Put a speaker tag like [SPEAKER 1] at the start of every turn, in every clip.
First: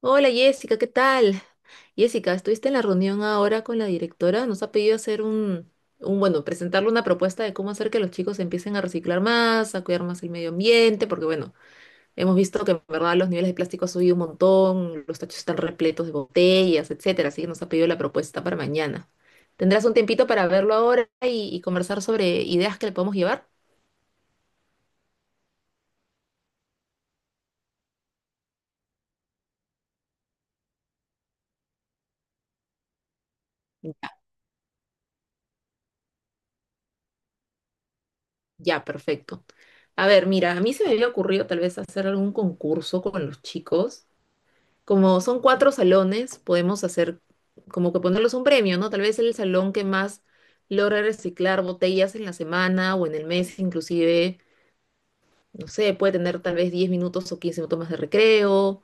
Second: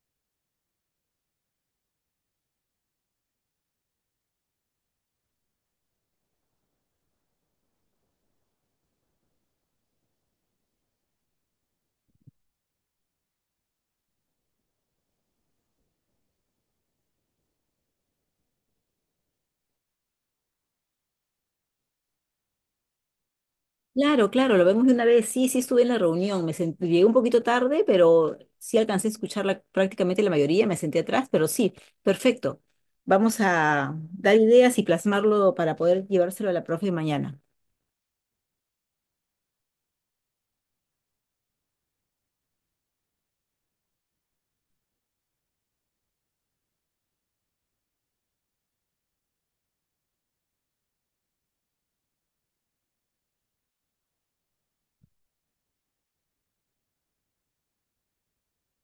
[SPEAKER 1] Hola Jessica, ¿qué tal? Jessica, estuviste en la reunión ahora con la directora. Nos ha pedido hacer un, presentarle una propuesta de cómo hacer que los chicos empiecen a reciclar más, a cuidar más el medio ambiente, porque bueno, hemos visto que en verdad los niveles de plástico han subido un montón, los tachos están repletos de botellas, etcétera. Así que nos ha pedido la propuesta para mañana. ¿Tendrás un tiempito para verlo ahora y conversar sobre ideas que le podemos llevar?
[SPEAKER 2] Claro, claro, lo vemos de una vez. Sí, sí estuve en la reunión. Llegué un poquito tarde, pero sí alcancé a escuchar prácticamente la mayoría. Me senté atrás, pero sí, perfecto. Vamos a dar ideas y plasmarlo para poder llevárselo a la profe mañana.
[SPEAKER 1] Ya, perfecto. A ver, mira, a mí se me había ocurrido tal vez hacer algún concurso con los chicos. Como son 4 salones, podemos hacer como que ponerlos un premio, ¿no? Tal vez el salón que más logra reciclar botellas en la semana o en el mes, inclusive, no sé, puede tener tal vez 10 minutos o 15 minutos más de recreo,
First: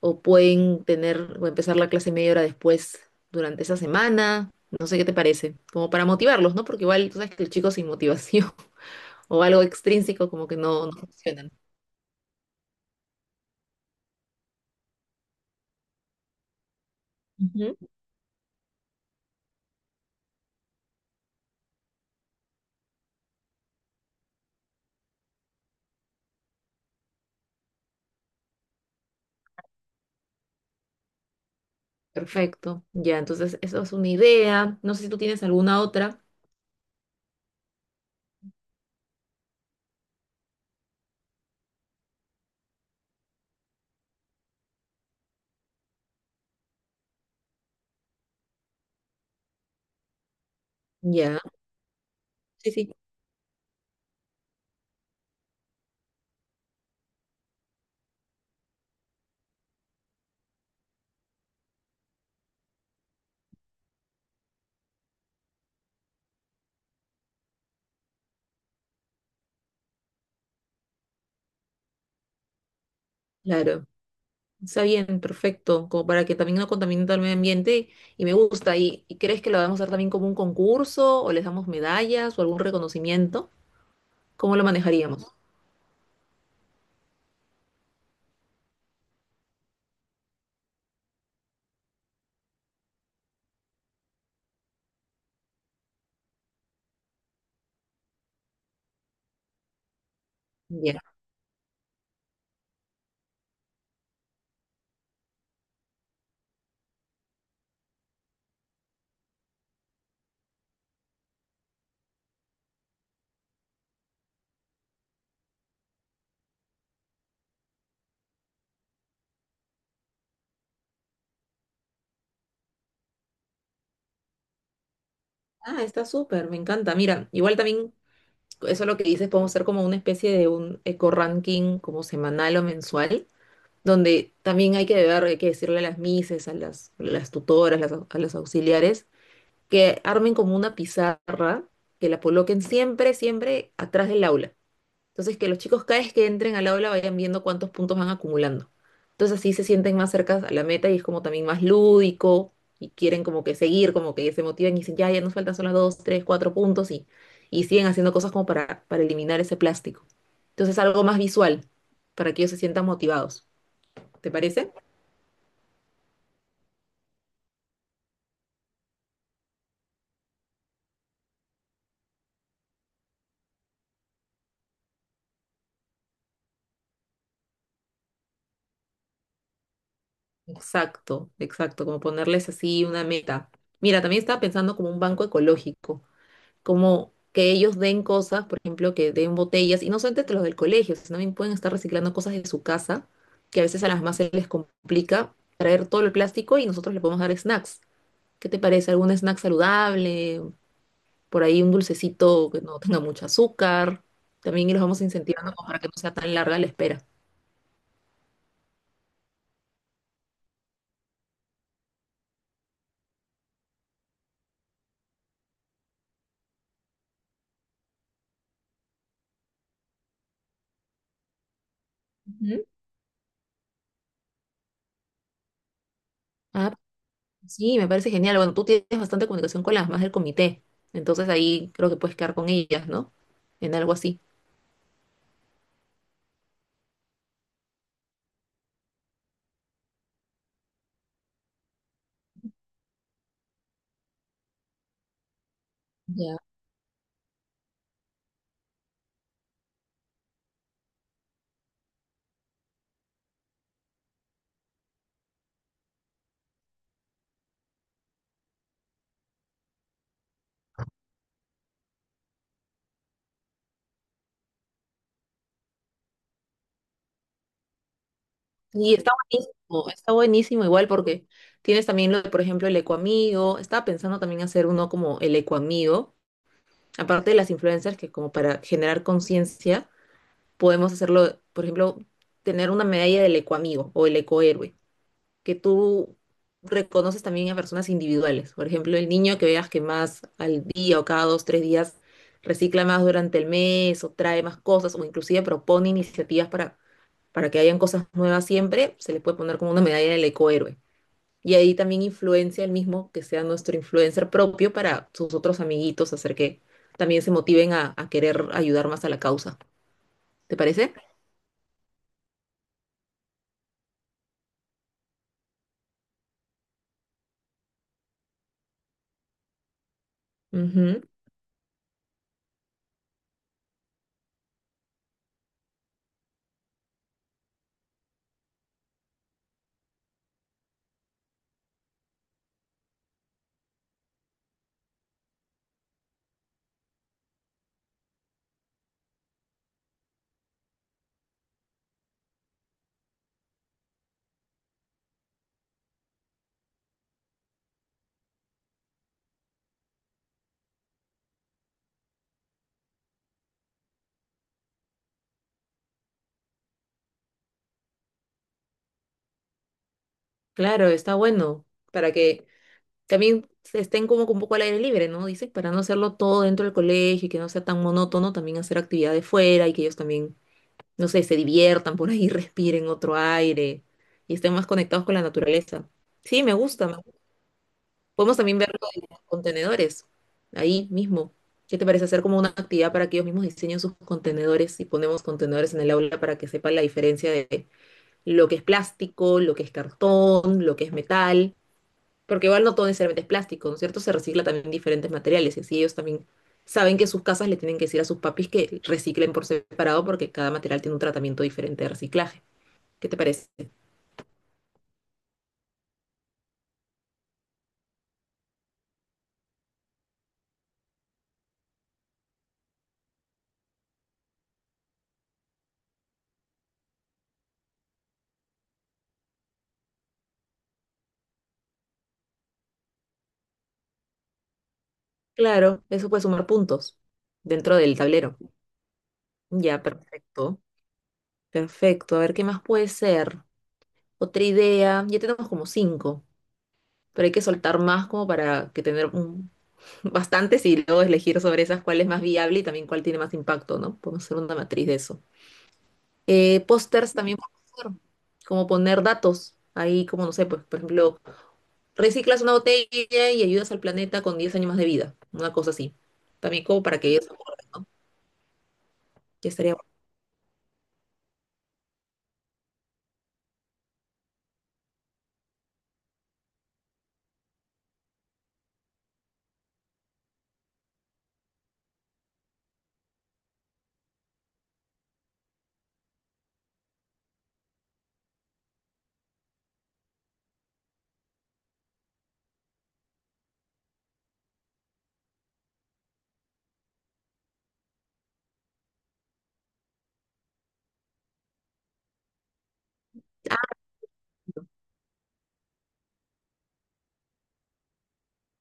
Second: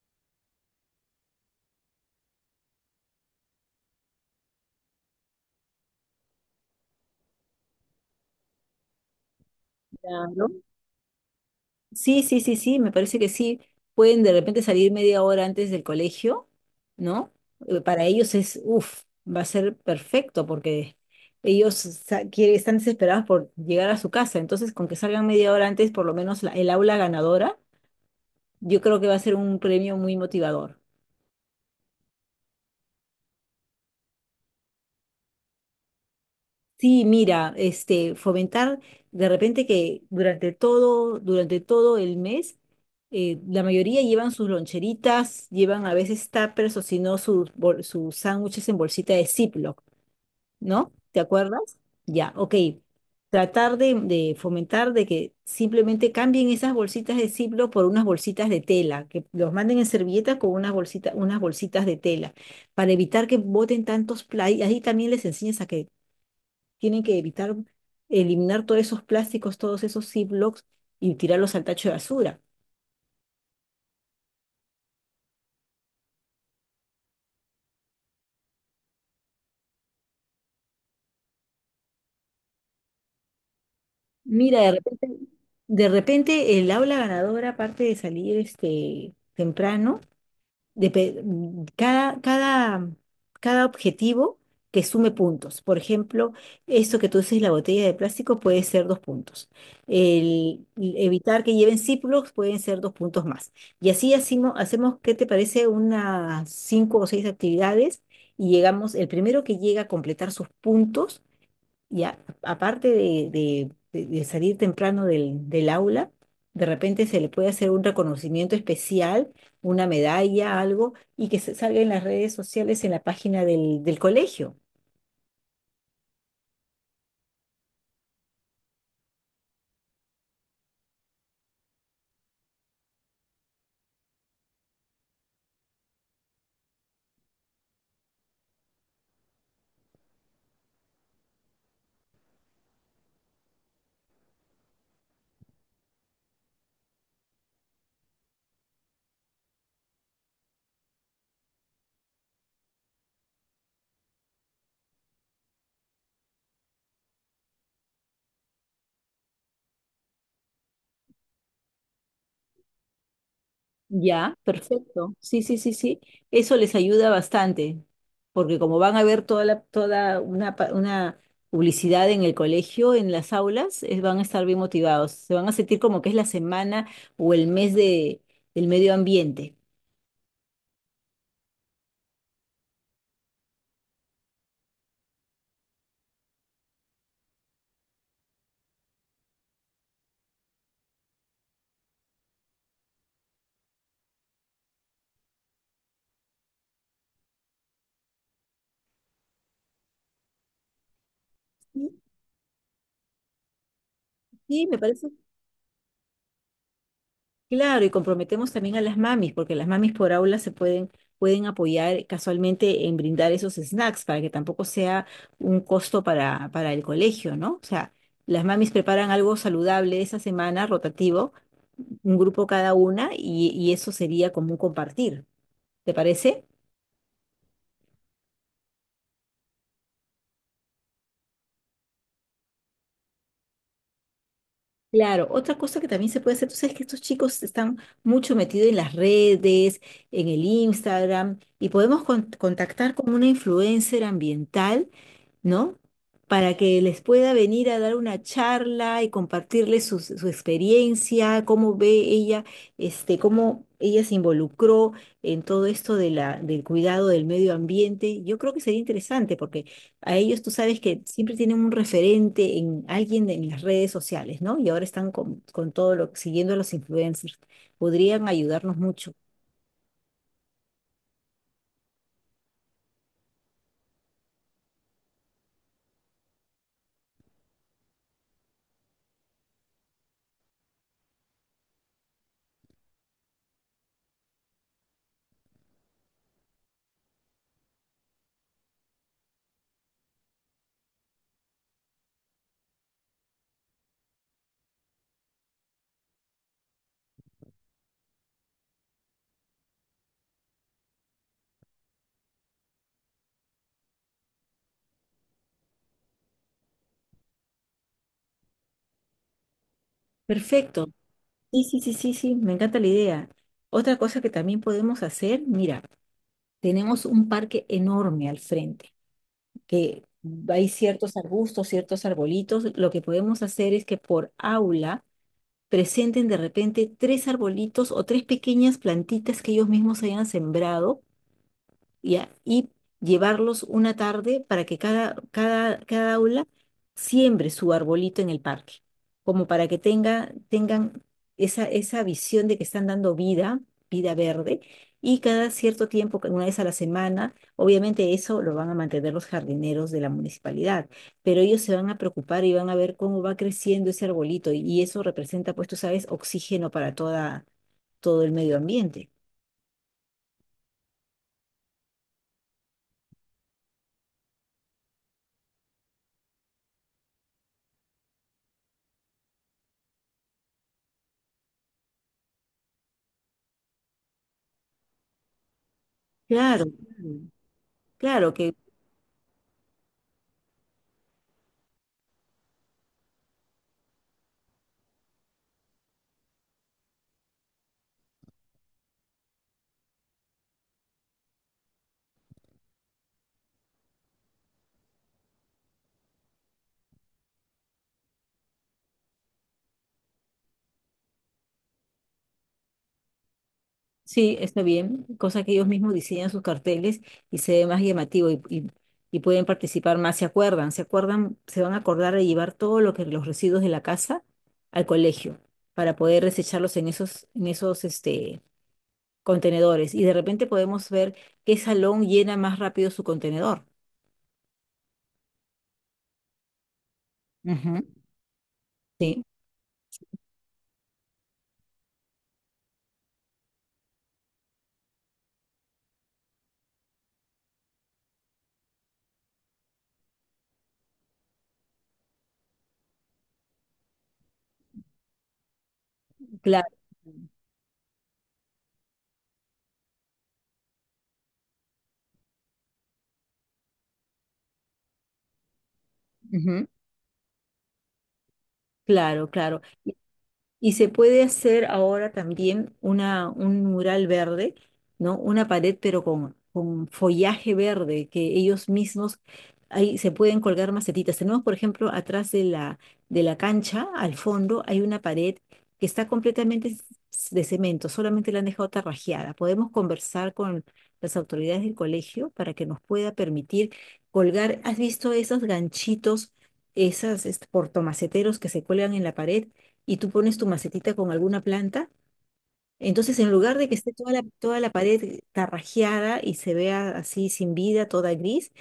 [SPEAKER 1] o pueden tener o empezar la clase media hora después durante esa semana. No sé qué te parece, como para motivarlos, ¿no? Porque igual tú sabes que el chico sin motivación o algo extrínseco
[SPEAKER 2] Claro.
[SPEAKER 1] como que no funcionan.
[SPEAKER 2] Sí, sí, sí, sí, me parece que sí. Pueden de repente salir media hora antes del colegio, ¿no?
[SPEAKER 1] Ujú.
[SPEAKER 2] Para ellos es, uff, va a ser perfecto porque están desesperados por llegar a su casa. Entonces, con que salgan media hora antes, por lo menos el aula ganadora, yo creo que va a ser un premio muy motivador.
[SPEAKER 1] Perfecto. Ya, entonces eso es una idea. No sé si tú tienes alguna otra.
[SPEAKER 2] Sí, mira, este, fomentar de repente que durante todo el mes, la mayoría llevan sus loncheritas, llevan a veces tuppers o si no sus sándwiches en bolsita de Ziploc, ¿no? ¿Te
[SPEAKER 1] Ya.
[SPEAKER 2] acuerdas? Ya, ok.
[SPEAKER 1] Sí, sí,
[SPEAKER 2] Tratar de fomentar de que simplemente cambien esas bolsitas de Ziploc por unas bolsitas de tela, que los manden en servilletas con unas bolsitas de tela, para evitar que boten tantos play. Ahí también les enseñas a que tienen que evitar eliminar todos esos plásticos, todos esos Ziplocs y tirarlos al tacho de basura.
[SPEAKER 1] claro. Está bien, perfecto. Como para que también no contamine todo el medio ambiente. Y me gusta. Y crees que lo vamos a hacer también como un concurso? ¿O les damos medallas o algún reconocimiento? ¿Cómo
[SPEAKER 2] Mira,
[SPEAKER 1] lo manejaríamos?
[SPEAKER 2] de repente el aula ganadora, aparte de salir este, temprano, depe- mm, cada, cada, cada objetivo que sume puntos. Por ejemplo, eso que tú dices, la botella de plástico puede ser dos puntos. El
[SPEAKER 1] Bien.
[SPEAKER 2] evitar que lleven círculos pueden ser dos puntos más. Y así hacemos, ¿qué te parece? Unas cinco o seis actividades y llegamos, el primero que llega a completar sus puntos y a- aparte de salir temprano del aula, de repente se le puede hacer un reconocimiento especial, una medalla, algo, y que se salga en las redes sociales, en la página del colegio.
[SPEAKER 1] Ah, está súper, me encanta. Mira, igual también, eso lo que dices, podemos hacer como una especie de un eco-ranking como semanal o mensual, donde también hay que ver, hay que decirle a las mises, a las tutoras, a las auxiliares que armen como una pizarra, que la coloquen siempre, siempre atrás del aula. Entonces, que los chicos cada vez que entren al aula vayan viendo cuántos puntos van acumulando. Entonces, así se sienten más cerca a la meta y es como también más lúdico y quieren como que seguir, como que se motivan y dicen, ya, ya nos faltan solo dos, tres, cuatro puntos y siguen haciendo cosas como para eliminar ese plástico. Entonces, algo más visual para que ellos se sientan motivados. ¿Te
[SPEAKER 2] Ya,
[SPEAKER 1] parece?
[SPEAKER 2] perfecto. Sí, sí, sí, sí. Eso les ayuda bastante, porque como van a ver una publicidad en el colegio, en las aulas, van a estar bien motivados. Se van a sentir como que es la semana o el mes del medio ambiente.
[SPEAKER 1] Exacto, exacto, como ponerles así una meta. Mira, también estaba pensando como un banco ecológico, como que ellos den cosas, por ejemplo, que den botellas, y no solamente los del colegio, sino también pueden estar reciclando cosas de su casa, que a veces a las más se les complica traer todo el plástico y nosotros le podemos dar snacks. ¿Qué te parece? ¿Algún snack saludable? Por ahí un dulcecito que no tenga mucho azúcar.
[SPEAKER 2] Sí,
[SPEAKER 1] También
[SPEAKER 2] me
[SPEAKER 1] los vamos
[SPEAKER 2] parece
[SPEAKER 1] incentivando como para que no sea tan larga la espera.
[SPEAKER 2] claro, y comprometemos también a las mamis, porque las mamis por aula pueden apoyar casualmente en brindar esos snacks para que tampoco sea un costo para el colegio, ¿no? O sea, las mamis preparan algo saludable esa semana, rotativo, un grupo
[SPEAKER 1] Ujú.
[SPEAKER 2] cada una, y eso sería como un compartir. ¿Te parece?
[SPEAKER 1] Ah, sí, me parece genial. Bueno, tú tienes bastante comunicación con las más del comité, entonces ahí creo que puedes quedar con ellas, ¿no? En algo así.
[SPEAKER 2] Claro, otra cosa que también se puede hacer, tú sabes que estos chicos están mucho metidos en las redes, en el Instagram, y podemos contactar con una influencer ambiental, ¿no?
[SPEAKER 1] Ya.
[SPEAKER 2] Para que les pueda venir a dar una charla y compartirles su experiencia, cómo ve ella, este, cómo ella se involucró en todo esto de del cuidado del medio ambiente. Yo creo que sería interesante a ellos, tú sabes que siempre tienen un referente en alguien en las redes sociales, ¿no? Y ahora están con todo lo, siguiendo a los influencers. Podrían ayudarnos
[SPEAKER 1] Y
[SPEAKER 2] mucho.
[SPEAKER 1] está buenísimo igual porque tienes también lo de, por ejemplo, el ecoamigo. Estaba pensando también hacer uno como el ecoamigo, aparte de las influencers que como para generar conciencia, podemos hacerlo, por ejemplo, tener una medalla del ecoamigo o el ecohéroe, que tú reconoces también a personas individuales. Por ejemplo, el niño que veas que más al día o cada dos, tres días recicla más durante el mes o trae más cosas o inclusive propone iniciativas para que hayan cosas nuevas siempre, se le puede poner como una medalla del ecohéroe. Y ahí también influencia el mismo que sea nuestro influencer propio para sus otros amiguitos, hacer que también se motiven a querer ayudar más a la causa. ¿Te
[SPEAKER 2] Perfecto.
[SPEAKER 1] parece?
[SPEAKER 2] Sí, sí, sí, sí, sí, me encanta la idea. Otra cosa que también podemos hacer, mira, tenemos un parque enorme al frente, que hay
[SPEAKER 1] Ujú.
[SPEAKER 2] ciertos arbustos, ciertos arbolitos. Lo que podemos hacer es que por aula presenten de repente tres arbolitos o tres pequeñas plantitas que ellos mismos hayan sembrado, ¿ya? Y llevarlos una tarde para que cada aula siembre su arbolito en el parque, como para que tenga, tengan esa, esa visión de que están dando vida, vida verde, y cada cierto tiempo, una vez a la semana, obviamente eso lo van a mantener los jardineros de la municipalidad, pero ellos se van a preocupar y van a ver cómo va creciendo ese arbolito, y eso representa, pues tú sabes, oxígeno para toda, todo el medio ambiente.
[SPEAKER 1] Claro, está bueno para que también estén como que un poco al aire libre, ¿no? Dice, para no hacerlo todo dentro del colegio y que no sea tan monótono, también hacer actividades fuera y que ellos también, no sé, se diviertan por ahí, respiren otro aire y estén más conectados con la naturaleza. Sí, me
[SPEAKER 2] Claro,
[SPEAKER 1] gusta. Me
[SPEAKER 2] claro,
[SPEAKER 1] gusta.
[SPEAKER 2] claro
[SPEAKER 1] Podemos
[SPEAKER 2] que
[SPEAKER 1] también ver lo de los contenedores ahí mismo. ¿Qué te parece hacer como una actividad para que ellos mismos diseñen sus contenedores y ponemos contenedores en el aula para que sepan la diferencia de lo que es plástico, lo que es cartón, lo que es metal? Porque igual no todo necesariamente es plástico, ¿no es cierto? Se recicla también diferentes materiales y así ellos también saben que sus casas le tienen que decir a sus papis que reciclen por separado porque cada material tiene un tratamiento diferente de reciclaje. ¿Qué te parece?
[SPEAKER 2] sí, está bien, cosa que ellos mismos diseñan sus carteles y se ve más llamativo y pueden participar más, se acuerdan, se acuerdan, se van a acordar de llevar todo lo que los residuos de la casa al colegio para poder desecharlos en en esos este, contenedores. Y de repente podemos ver qué salón llena más rápido su contenedor.
[SPEAKER 1] Claro, eso puede sumar puntos dentro
[SPEAKER 2] Ujú.
[SPEAKER 1] del tablero.
[SPEAKER 2] Sí,
[SPEAKER 1] Ya, perfecto. Perfecto. A ver, ¿qué más puede ser? Otra idea. Ya tenemos como cinco, pero hay que soltar más como para que bastantes y luego elegir sobre esas cuál es más viable y también cuál tiene más impacto, ¿no? Podemos hacer una matriz de eso.
[SPEAKER 2] claro.
[SPEAKER 1] Pósters también puedes hacer, como poner datos. Ahí, como no sé, pues, por ejemplo, reciclas una botella y ayudas al planeta con 10 años más de vida. Una cosa así. También como para que ellos se acuerden, ¿no?
[SPEAKER 2] Claro,
[SPEAKER 1] Ya
[SPEAKER 2] claro.
[SPEAKER 1] estaría bueno.
[SPEAKER 2] Y se puede hacer ahora también un mural verde, ¿no? Una pared, pero con follaje verde, que ellos mismos ahí se pueden colgar macetitas. Tenemos, por ejemplo, atrás de de la cancha, al fondo, hay una pared que está de cemento, solamente la han dejado tarrajeada. Podemos conversar con las autoridades del colegio para que nos pueda permitir colgar. ¿Has visto esos ganchitos, esas este, portomaceteros que se cuelgan en la pared? Y tú pones tu macetita con alguna planta, entonces en lugar
[SPEAKER 1] Ah,
[SPEAKER 2] de que esté toda la pared tarrajeada y se vea así sin vida, toda gris,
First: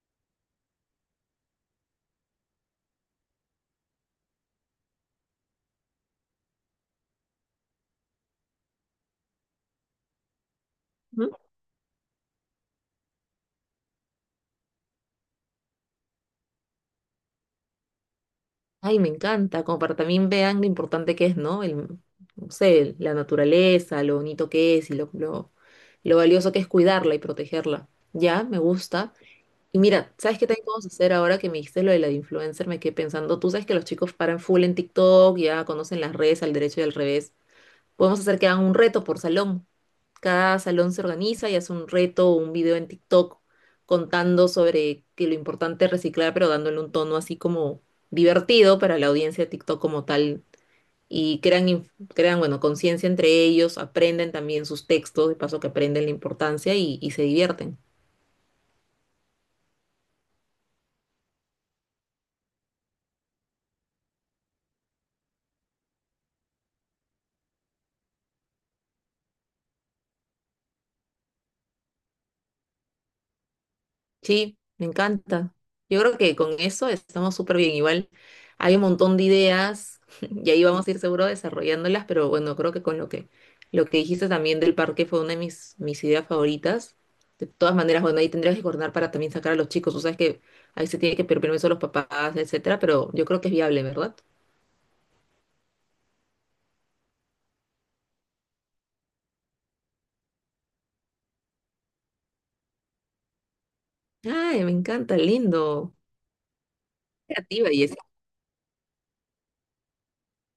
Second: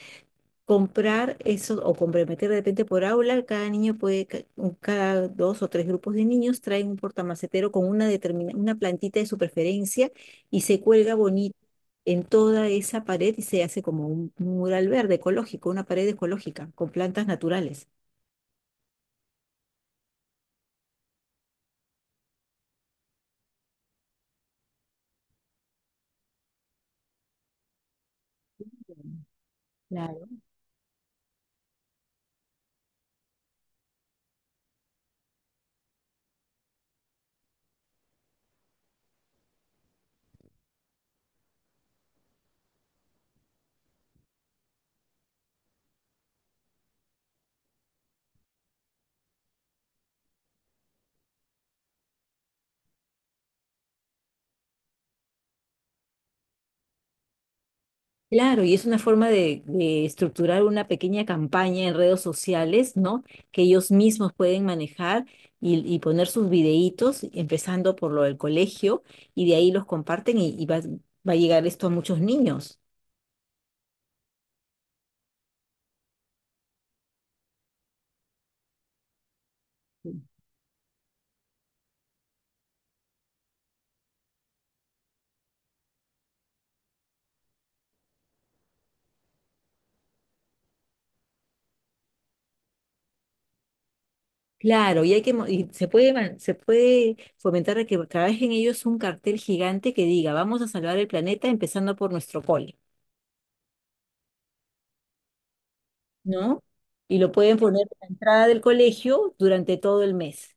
[SPEAKER 2] comprar eso o comprometer de repente por aula, cada niño puede, ca- un- cada dos o tres grupos de niños traen un portamacetero con una plantita de su preferencia y se cuelga
[SPEAKER 1] ujú.
[SPEAKER 2] bonito en toda esa pared y se hace como un mural verde ecológico, una pared ecológica con plantas naturales.
[SPEAKER 1] Ay, me encanta. Como para también vean lo importante que es, ¿no? El, no sé, la naturaleza, lo bonito que es y lo valioso que es cuidarla y protegerla. Ya, me gusta. Y mira,
[SPEAKER 2] Claro.
[SPEAKER 1] ¿sabes qué también podemos hacer ahora que me dijiste lo de la de influencer? Me quedé pensando, tú sabes que los chicos paran full en TikTok, ya conocen las redes al derecho y al revés. Podemos hacer que hagan un reto por salón. Cada salón se organiza y hace un reto o un video en TikTok contando sobre que lo importante es reciclar, pero dándole un tono así como divertido para la audiencia de TikTok como tal. Y crean, crean, bueno, conciencia entre ellos, aprenden también sus textos, de paso que aprenden la importancia y se divierten.
[SPEAKER 2] Claro, y es una forma de estructurar una pequeña campaña en redes sociales, ¿no? Que ellos mismos pueden manejar y poner sus videitos, empezando por lo del colegio, y de ahí los comparten va a llegar esto a muchos niños.
[SPEAKER 1] Sí, me encanta. Yo creo que con eso estamos súper bien. Igual hay un montón de ideas y ahí vamos a ir seguro desarrollándolas, pero bueno, creo que con lo que dijiste también del parque fue una de mis ideas favoritas. De todas maneras, bueno, ahí tendrías que coordinar para también sacar a los chicos. Tú sabes que ahí se tiene que pedir permiso a los papás, etcétera, pero yo creo que es viable, ¿verdad?
[SPEAKER 2] Claro, y hay y se puede fomentar a que trabajen ellos un cartel gigante que diga, vamos a salvar el planeta empezando por nuestro cole,
[SPEAKER 1] Ay, me encanta, lindo.
[SPEAKER 2] ¿no? Y lo pueden
[SPEAKER 1] Creativa
[SPEAKER 2] poner
[SPEAKER 1] y es.
[SPEAKER 2] en la entrada del colegio durante todo el mes,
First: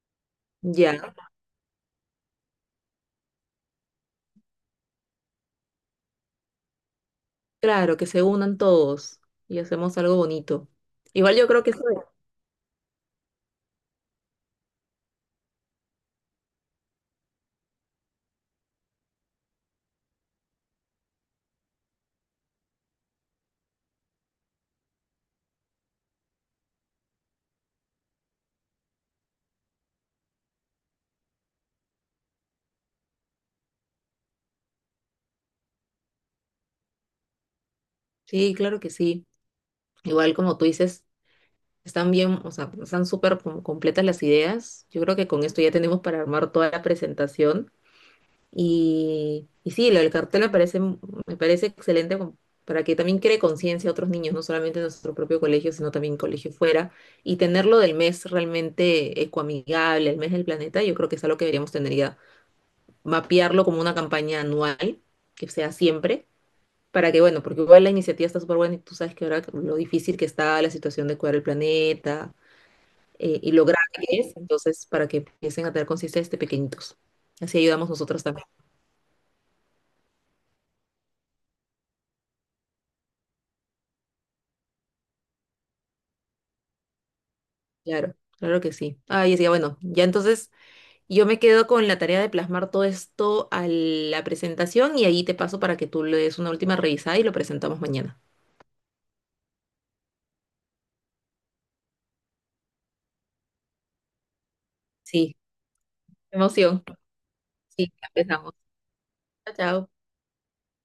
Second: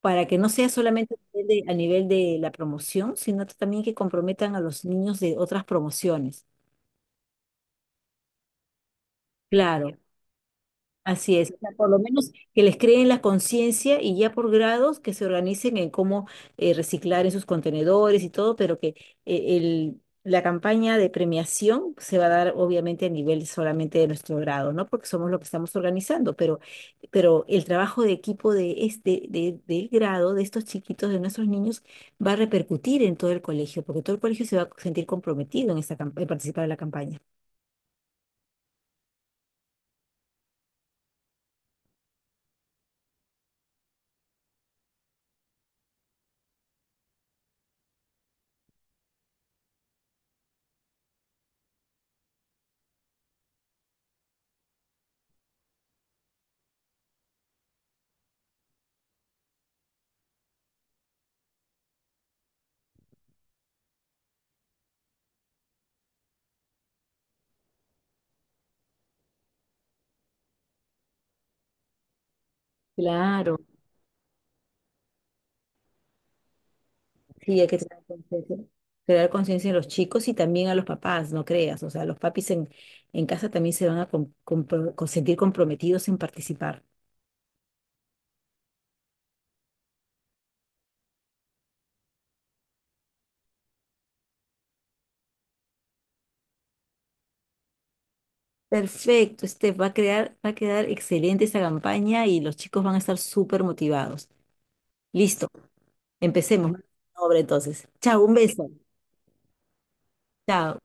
[SPEAKER 2] para que no sea
[SPEAKER 1] Ya,
[SPEAKER 2] solamente a nivel de la promoción, sino también que comprometan a los niños de otras promociones.
[SPEAKER 1] claro, que se unan todos y
[SPEAKER 2] Claro,
[SPEAKER 1] hacemos algo bonito. Igual
[SPEAKER 2] así
[SPEAKER 1] yo
[SPEAKER 2] es, o
[SPEAKER 1] creo
[SPEAKER 2] sea,
[SPEAKER 1] que eso-
[SPEAKER 2] por lo menos que les creen la conciencia y ya por grados que se organicen en cómo reciclar en sus contenedores y todo, pero que la campaña de premiación se va a dar obviamente a nivel solamente de nuestro grado, ¿no? Porque somos lo que estamos organizando, pero el trabajo de equipo del grado, de estos chiquitos, de nuestros niños, va a repercutir en todo el colegio, porque todo el colegio se va a sentir comprometido en en participar de la campaña.
[SPEAKER 1] Sí, claro que sí. Igual como tú dices, están bien, o sea, están súper completas las ideas. Yo creo que con esto ya tenemos para armar toda la presentación. Y sí, lo del cartel me parece excelente como para que también cree conciencia a otros niños, no solamente en nuestro propio colegio, sino también colegio fuera. Y tenerlo del mes realmente ecoamigable, el mes del planeta, yo creo que es algo que deberíamos tener ya, mapearlo como una campaña anual, que sea siempre. Para que, bueno, porque igual la iniciativa está súper buena y tú sabes que ahora lo difícil que está la situación de cuidar el planeta, y
[SPEAKER 2] Claro.
[SPEAKER 1] lo grave que es, entonces para que empiecen a tener conciencia desde pequeñitos. Así
[SPEAKER 2] Sí, hay que
[SPEAKER 1] ayudamos nosotros también.
[SPEAKER 2] crear conciencia en los chicos y también a los papás, no creas. O sea, los papis en casa también se van a sentir comprometidos en participar.
[SPEAKER 1] Claro, claro que sí. Ah, y decía, bueno, ya entonces yo me quedo con la tarea de plasmar todo esto a la presentación y ahí te paso para que tú le des una última revisada y lo presentamos mañana.
[SPEAKER 2] Perfecto, este va a crear, va a quedar excelente esta campaña y los chicos van a estar súper motivados.
[SPEAKER 1] Sí,
[SPEAKER 2] Listo, empecemos.
[SPEAKER 1] emoción.
[SPEAKER 2] Obra entonces.
[SPEAKER 1] Sí,
[SPEAKER 2] Chao, un
[SPEAKER 1] empezamos.
[SPEAKER 2] beso.
[SPEAKER 1] Chao, chao.
[SPEAKER 2] Chao.